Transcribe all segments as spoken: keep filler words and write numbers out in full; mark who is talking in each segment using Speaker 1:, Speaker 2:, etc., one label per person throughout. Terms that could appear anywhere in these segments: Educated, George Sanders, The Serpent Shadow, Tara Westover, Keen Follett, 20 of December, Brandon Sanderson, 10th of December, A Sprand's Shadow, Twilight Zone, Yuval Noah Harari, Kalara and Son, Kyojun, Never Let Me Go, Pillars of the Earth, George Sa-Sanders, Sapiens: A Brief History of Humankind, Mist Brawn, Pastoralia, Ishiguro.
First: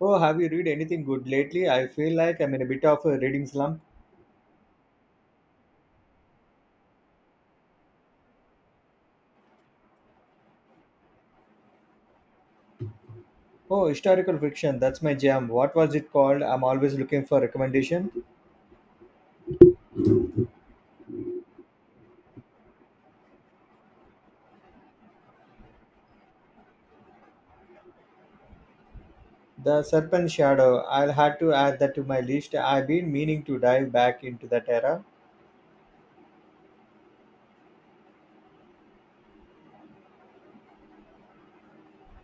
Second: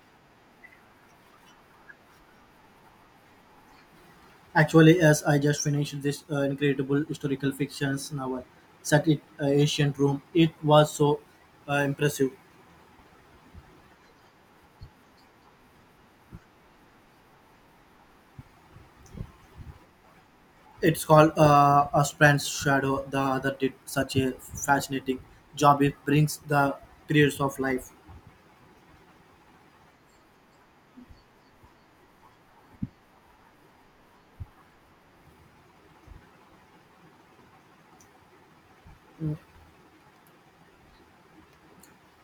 Speaker 1: Oh, have you read anything good lately? I feel like I'm in a bit of a reading slump.
Speaker 2: Actually, yes, I just finished this uh, incredible historical fictions novel set in uh, ancient Rome. It was so uh, impressive.
Speaker 1: Oh, historical fiction, that's my jam. What was it called? I'm always looking for recommendation.
Speaker 2: It's called uh, A Sprand's Shadow. The author did such a fascinating job. It brings the periods of life.
Speaker 1: The Serpent Shadow. I'll have to add that to my list. I've been meaning to dive back into that era.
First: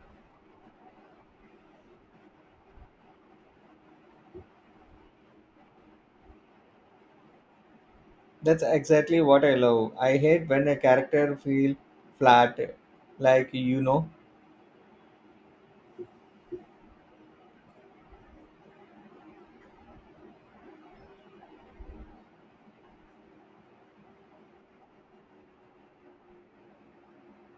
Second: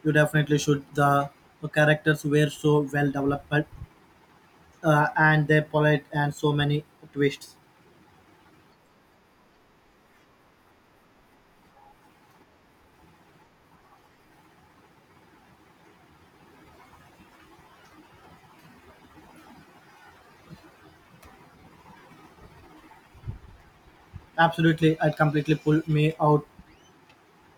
Speaker 2: You definitely should. The characters were so well developed, uh, and they polite and so many twists.
Speaker 1: That's exactly what I love. I hate when a character feel flat, like you know.
Speaker 2: Absolutely, it completely pulled me out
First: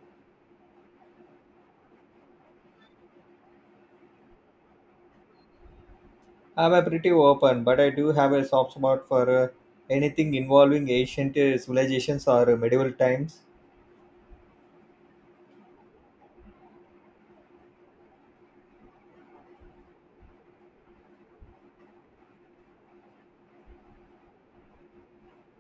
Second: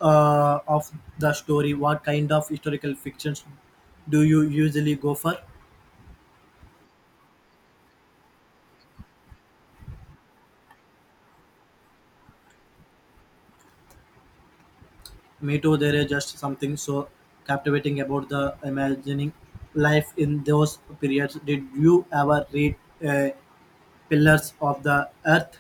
Speaker 2: uh, of the story. What kind of historical fictions do you usually go for?
Speaker 1: I'm a pretty open, but I do have a soft spot for uh, anything involving ancient uh, civilizations or medieval times.
Speaker 2: Me too, there is just something so captivating about the imagining life in those periods. Did you ever read uh, Pillars of the Earth?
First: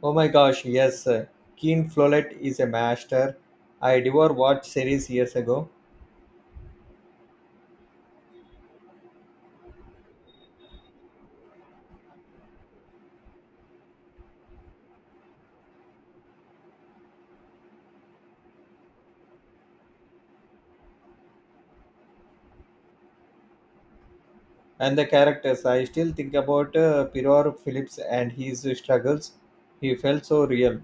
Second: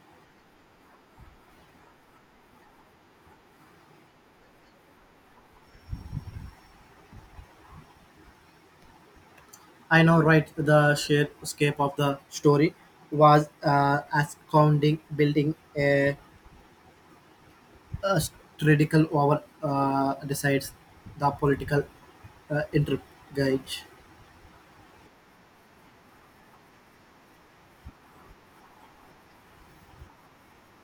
Speaker 1: Oh my gosh, yes. Keen Follett is a master. I devoured watch series years ago.
Speaker 2: I know, right? The sheer scope of the story was uh, astounding, building a, a critical over uh, decides the political uh, intrigue.
Speaker 1: And the characters, I still think about uh, Piror Phillips and his struggles. He felt so real.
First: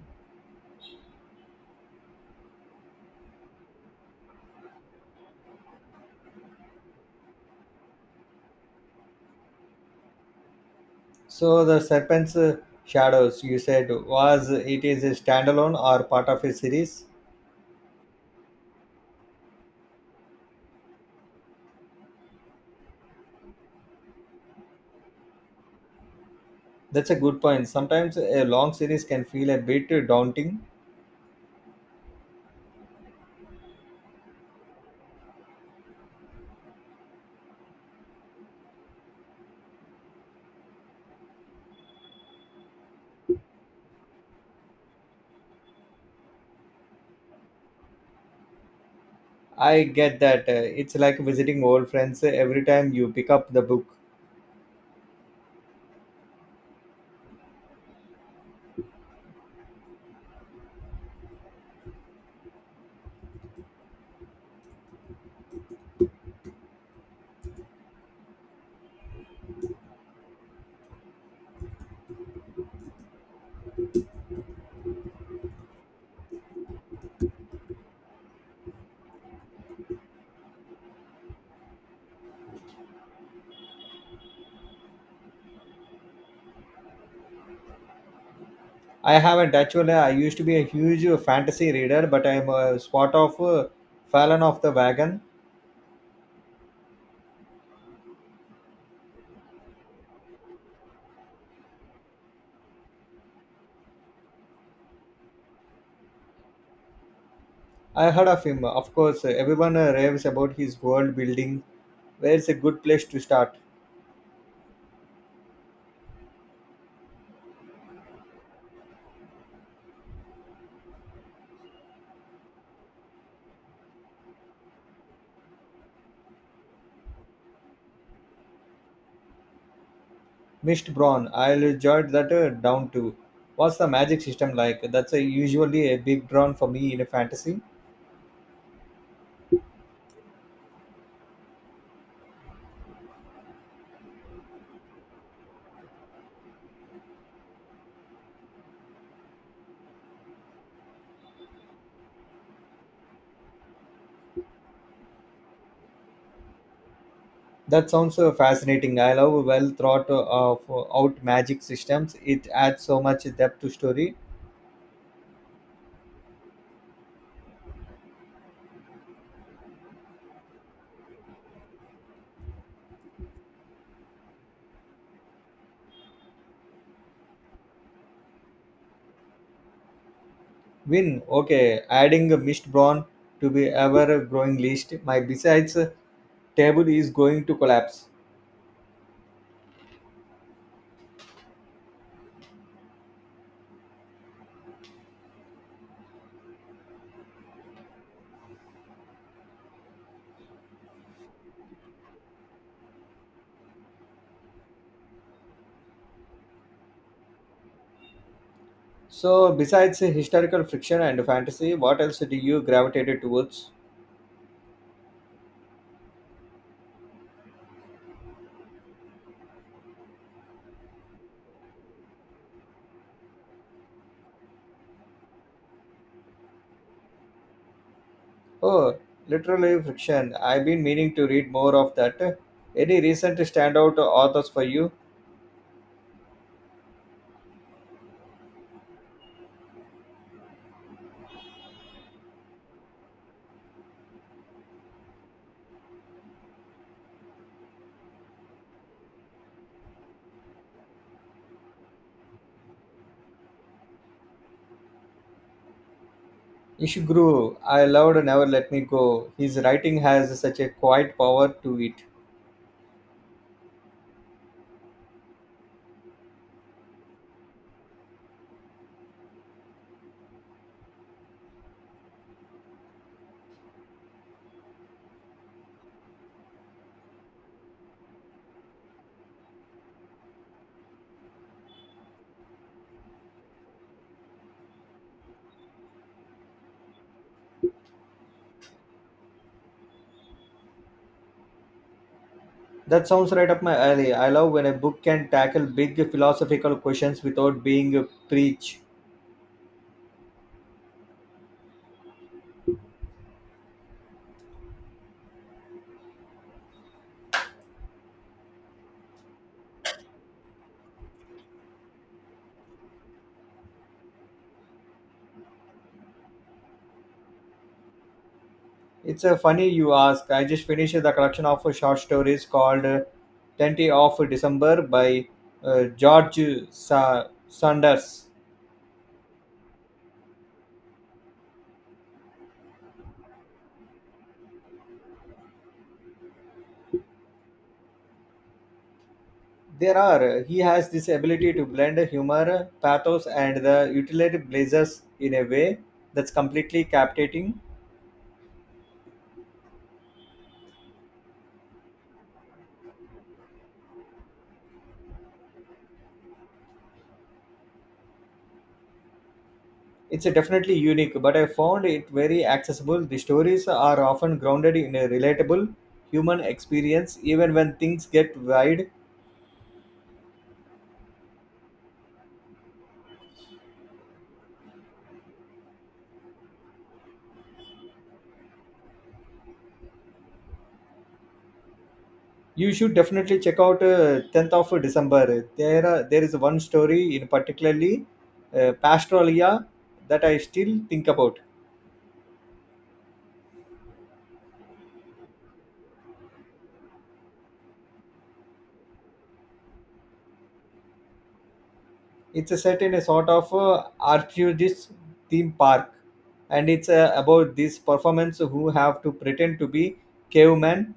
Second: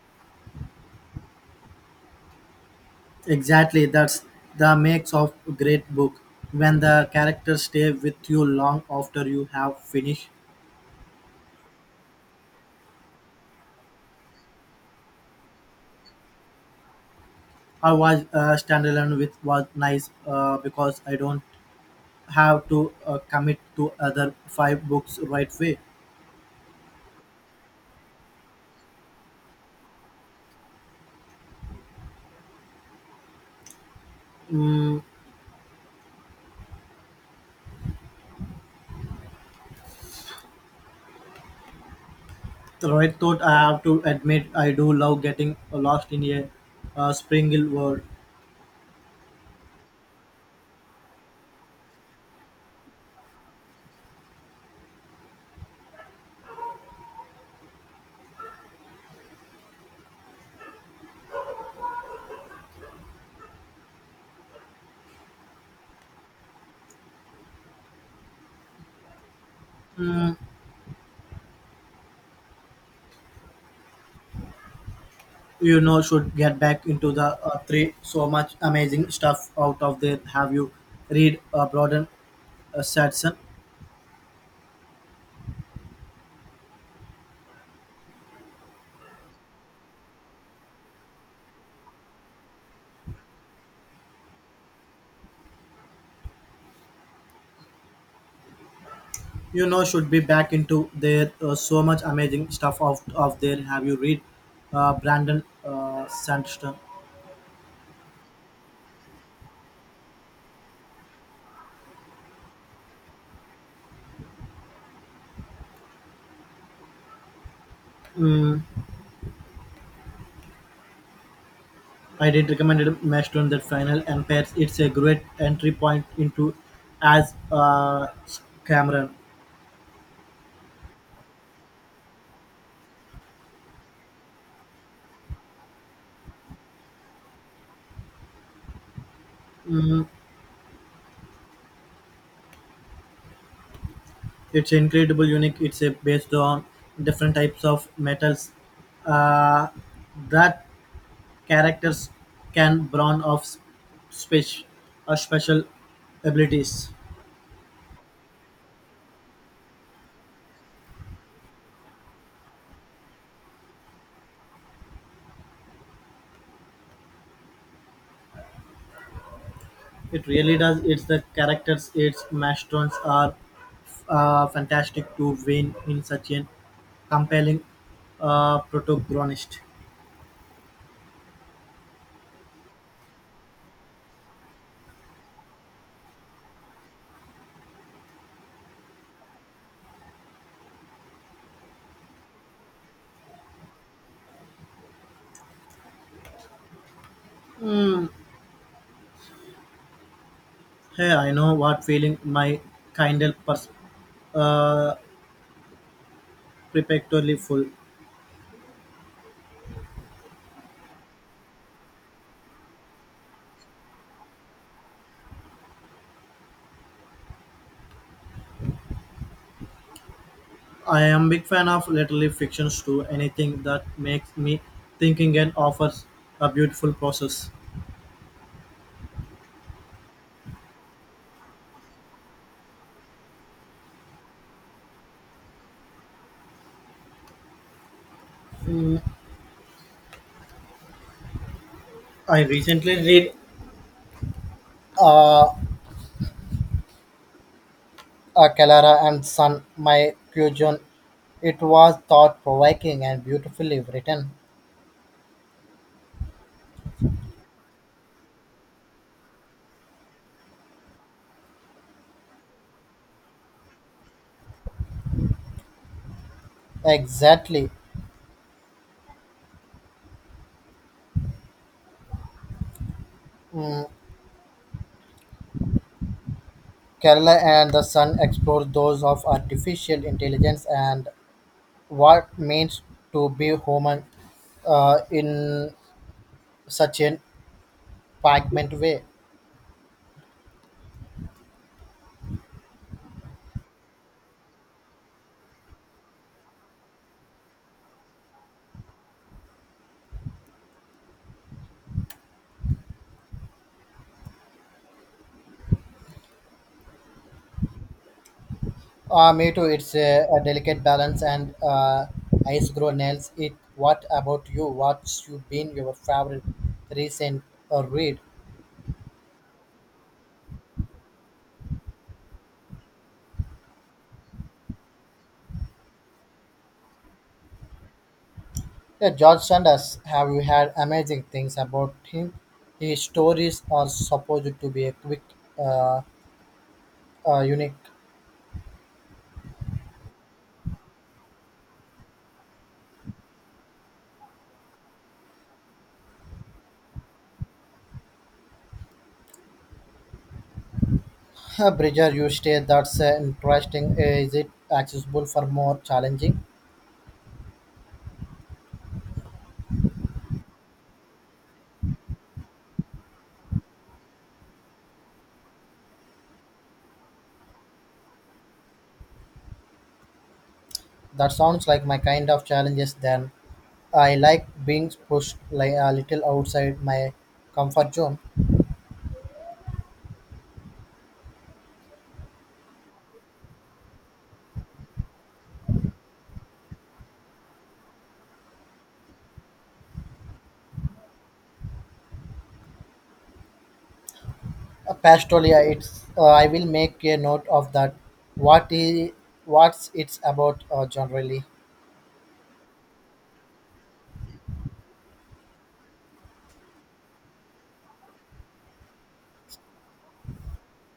Speaker 2: Exactly, that's the makes of a great book, when the characters stay with you long after you have finished.
Speaker 1: So the Serpent's uh, Shadows, you said, was it is a standalone or part of a series?
Speaker 2: I was uh, standalone with was nice uh, because I don't have to uh, commit to other five books right way.
Speaker 1: That's a good point. Sometimes a long series can feel a bit daunting.
Speaker 2: Mm, right thought I have to admit I do love getting lost in a uh, spring hill world.
Speaker 1: I get that. Uh, It's like visiting old friends every time you pick up the book.
Speaker 2: Mm, you know, should get back into the uh, three. So much amazing stuff out of there. Have you read uh, Broaden uh, Sadson?
Speaker 1: I haven't actually. I used to be a huge fantasy reader, but I'm a spot of uh, fallen off the wagon.
Speaker 2: You know should be back into there, uh, so much amazing stuff of of there. Have you read uh, brandon uh, sanderson.
Speaker 1: I heard of him. Of course, everyone uh, raves about his world building. Where's a good place to start?
Speaker 2: mm, I did recommend it Mastodon that final and pairs. It's a great entry point into as uh, cameron.
Speaker 1: Mist Brawn. I'll jot that uh, down too. What's the magic system like? That's uh, usually a big drawn for me in a fantasy.
Speaker 2: It's incredible unique. It's a based on different types of metals, uh, that characters can brown off spe- uh, special abilities.
Speaker 1: That sounds uh, fascinating. I love well thought uh, of uh, out magic systems. It adds so much depth to story.
Speaker 2: It really does. It's the characters, its masterons are uh, fantastic to win in such a compelling uh, protagonist.
Speaker 1: Win. Okay, adding Mist Brawn to be ever growing list. My besides table is going to collapse.
Speaker 2: Hey, I know what feeling. My kindle pers- uh, perpetually full.
Speaker 1: So besides historical fiction and fantasy, what else do you gravitated towards?
Speaker 2: I am big fan of literary fictions too. Anything that makes me thinking and offers a beautiful process.
Speaker 1: Oh, literally fiction. I've been meaning to read more of that. Any recent standout authors for you?
Speaker 2: I recently read uh, uh, Kalara and Son, my Kyojun. It was thought provoking and beautifully written.
Speaker 1: Ishiguro, I loved Never Let Me Go. His writing has such a quiet power to it.
Speaker 2: Exactly. Kerala and the Sun explore those of artificial intelligence and what means to be human uh, in such a fragment way.
Speaker 1: That sounds right up my alley. I love when a book can tackle big philosophical questions without being preach.
Speaker 2: Uh, me too, it's a, a delicate balance, and uh, ice grow nails it. What about you? What's you been your favorite recent uh, read?
Speaker 1: It's a funny you ask. I just finished the collection of short stories called uh, twentieth of December by uh, George Sa- Sanders.
Speaker 2: Yeah, George Sanders, have you heard amazing things about him? His stories are supposed to be a quick, uh, uh, unique.
Speaker 1: There are. He has this ability to blend humor, pathos, and the utility blazers in a way that's completely captivating.
Speaker 2: Uh, Bridger, you say that's uh, interesting. Uh, Is it accessible for more challenging?
Speaker 1: It's a definitely unique, but I found it very accessible. The stories are often grounded in a relatable human experience, even when things get wide.
Speaker 2: That sounds like my kind of challenges. Then I like being pushed like a little outside my comfort zone.
Speaker 1: You should definitely check out uh, tenth of December. There, are, there is one story in particularly uh, Pastoralia that I still think about.
Speaker 2: Uh, Pastolia, it's uh, I will make a note of that. What is what's it's about uh, generally?
Speaker 1: It's a set in a sort of uh, archaeologist theme park, and it's uh, about these performers who have to pretend to be cavemen.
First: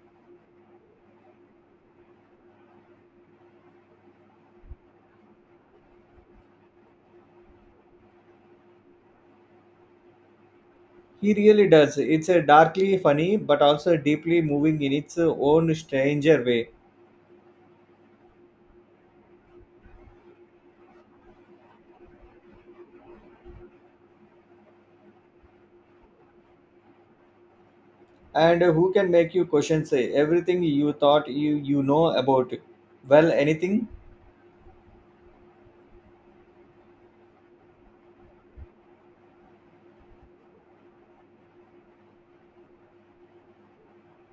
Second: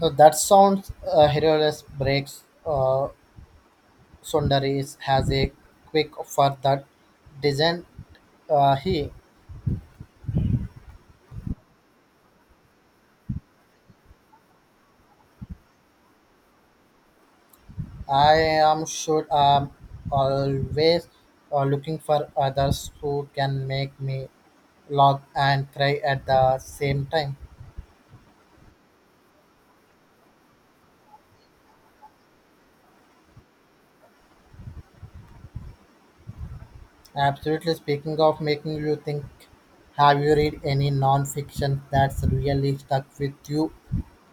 Speaker 2: Uh, that sounds uh, Herodes breaks, uh, Sundaris has a quick for that design. Uh, he,
Speaker 1: He really does. It's a darkly funny, but also deeply moving in its own stranger way.
Speaker 2: I am sure, um, always uh, looking for others who can make me laugh and cry at the same time.
Speaker 1: And who can make you question say everything you thought you you know about? Well, anything?
Speaker 2: Absolutely. Speaking of making you think, have you read any non-fiction that's really stuck with you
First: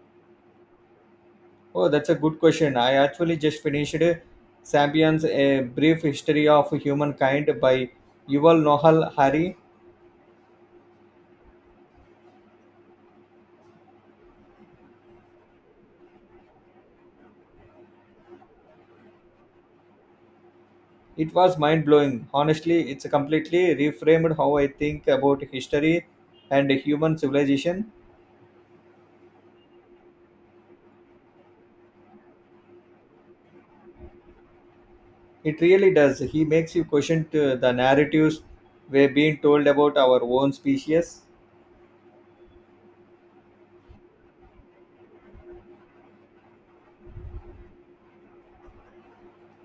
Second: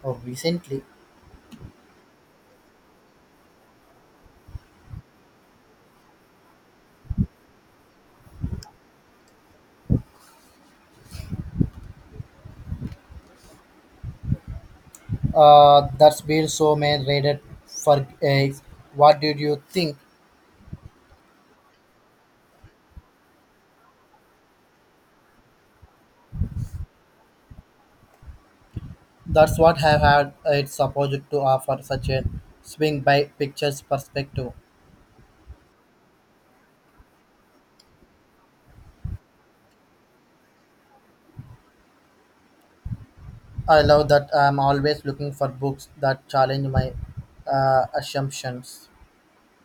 Speaker 2: uh, recently?
Speaker 1: Oh, that's a good question. I actually just finished *Sapiens: A Brief History of Humankind* by Yuval Noah Harari.
Speaker 2: Uh, that's been so many rated for eggs. What did you think?
Speaker 1: It was mind blowing. Honestly, it's completely reframed how I think about history and human civilization.
Speaker 2: That's what I had. It's supposed to offer such a swing by pictures perspective.
Speaker 1: It really does. He makes you question t- the narratives we are being told about our own species.
Speaker 2: I love that. I'm always looking for books that challenge my uh, assumptions.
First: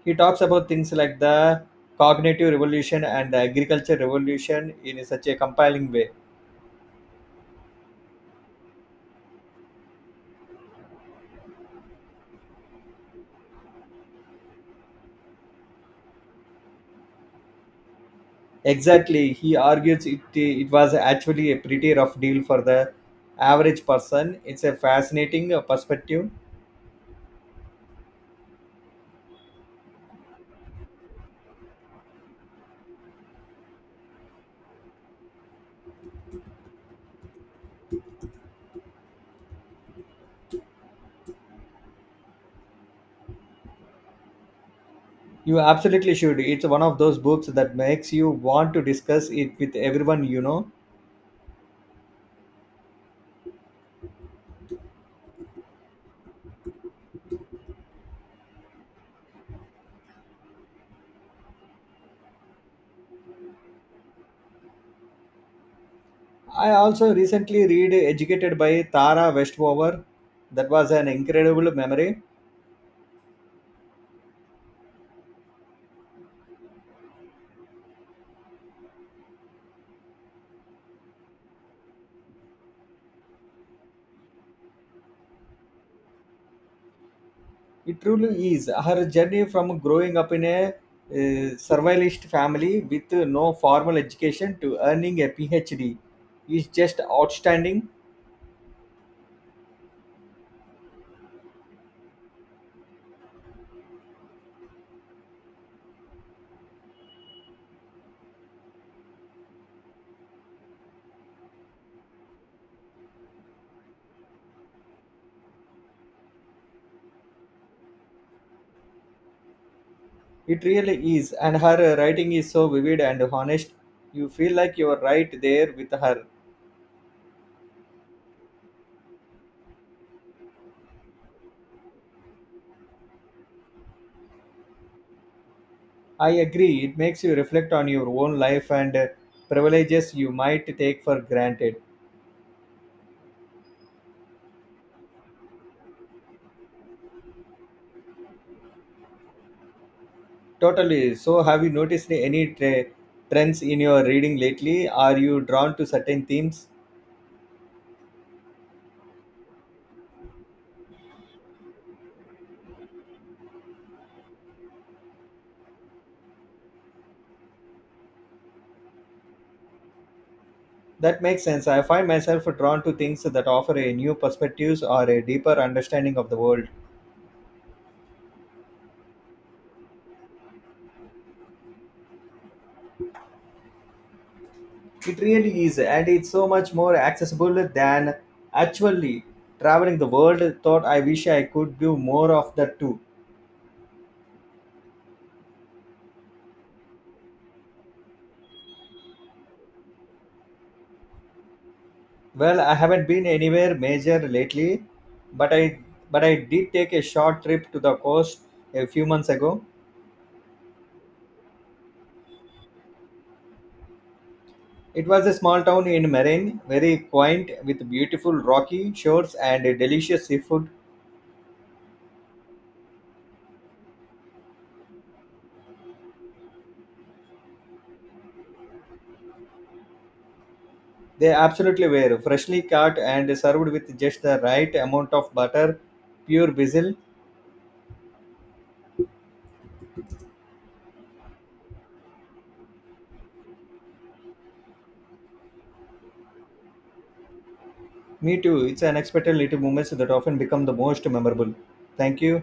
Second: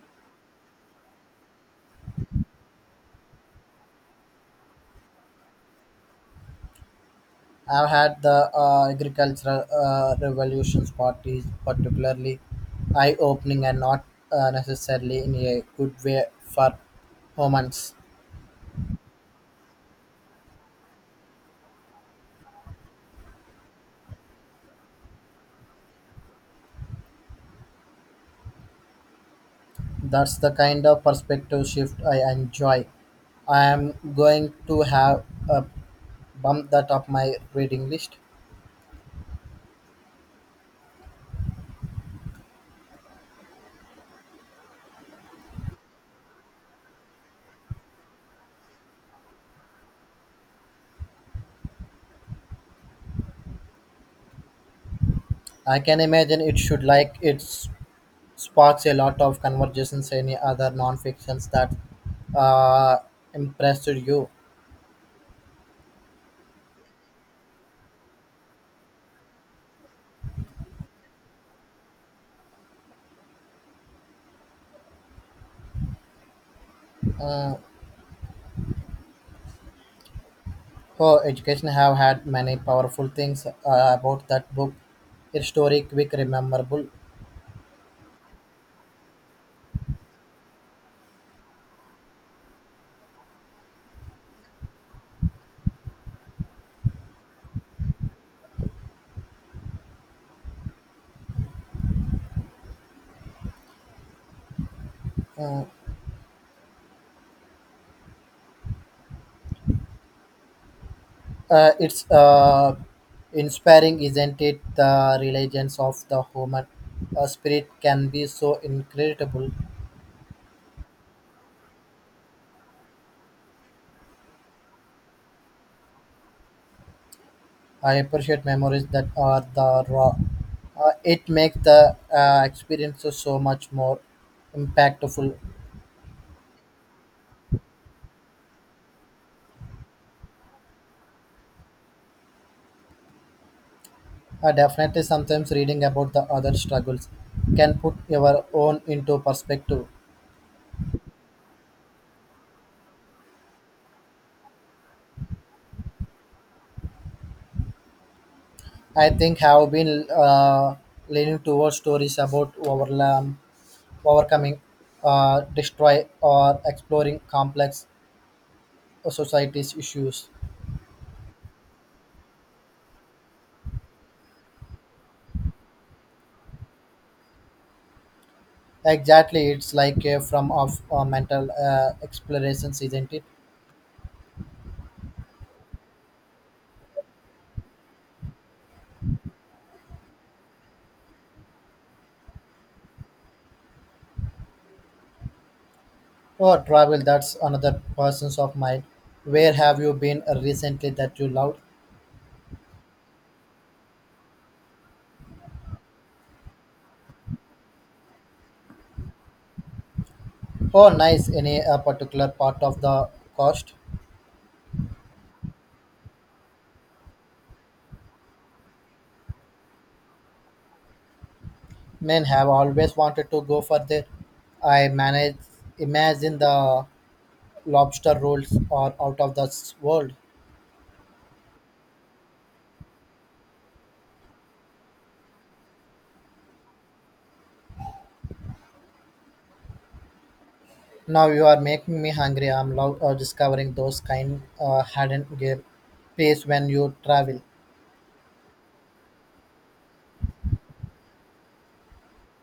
Speaker 1: He talks about things like the cognitive revolution and the agriculture revolution in such a compelling way.
Speaker 2: I've had the uh, agricultural uh, revolutions parties particularly eye-opening and not uh, necessarily in a good way for humans.
Speaker 1: Exactly. He argues it, it was actually a pretty rough deal for the average person. It's a fascinating uh, perspective.
Speaker 2: That's the kind of perspective shift I enjoy. I am going to have a bump that up my reading list.
Speaker 1: You absolutely should. It's one of those books that makes you want to discuss it with everyone you know.
Speaker 2: I can imagine it should like it s- sparks a lot of conversations. Any other non-fictions that uh, impressed you?
Speaker 1: I also recently read Educated by Tara Westover. That was an incredible memory.
Speaker 2: Mm, Oh, education have had many powerful things uh, about that book. Its story quick, rememberable.
Speaker 1: It truly is her journey from growing up in a uh, survivalist family with no formal education to earning a PhD is just outstanding.
Speaker 2: Mm, Uh, it's uh, inspiring, isn't it? The religions of the human uh, spirit can be so incredible.
Speaker 1: It really is, and her writing is so vivid and honest. You feel like you are right there with her.
Speaker 2: I appreciate memories that are the raw. Uh, it makes the uh, experiences so much more impactful.
Speaker 1: I agree. It makes you reflect on your own life and uh, privileges you might take for granted.
Speaker 2: Uh, definitely, sometimes reading about the other struggles can put your own into perspective.
Speaker 1: Totally. So, have you noticed any tra- trends in your reading lately? Are you drawn to certain themes?
Speaker 2: I think have been uh, leaning towards stories about overlam overcoming, uh, destroy, or exploring complex societies issues.
Speaker 1: That makes sense. I find myself drawn to things that offer a new perspectives or a deeper understanding of the world.
Speaker 2: Exactly, it's like a form of uh, mental uh, explorations, isn't it?
Speaker 1: It really is, and it's so much more accessible than actually traveling the world. Thought I wish I could do more of that too.
Speaker 2: Or travel, that's another person's of mine. Where have you been recently that you loved?
Speaker 1: Well, I haven't been anywhere major lately, but I but I did take a short trip to the coast a few months ago.
Speaker 2: Oh, nice. Any uh, particular part of the coast?
Speaker 1: It was a small town in Maine, very quaint with beautiful rocky shores and delicious seafood.
Speaker 2: Men have always wanted to go for their. I manage. Imagine the lobster rolls are out of this world.
Speaker 1: They absolutely were freshly caught and served with just the right amount of butter, pure basil.
Speaker 2: Now you are making me hungry. I'm love uh, discovering those kind uh, hidden gear place when you travel.
Speaker 1: Me too. It's unexpected little moments that often become the most memorable. Thank you.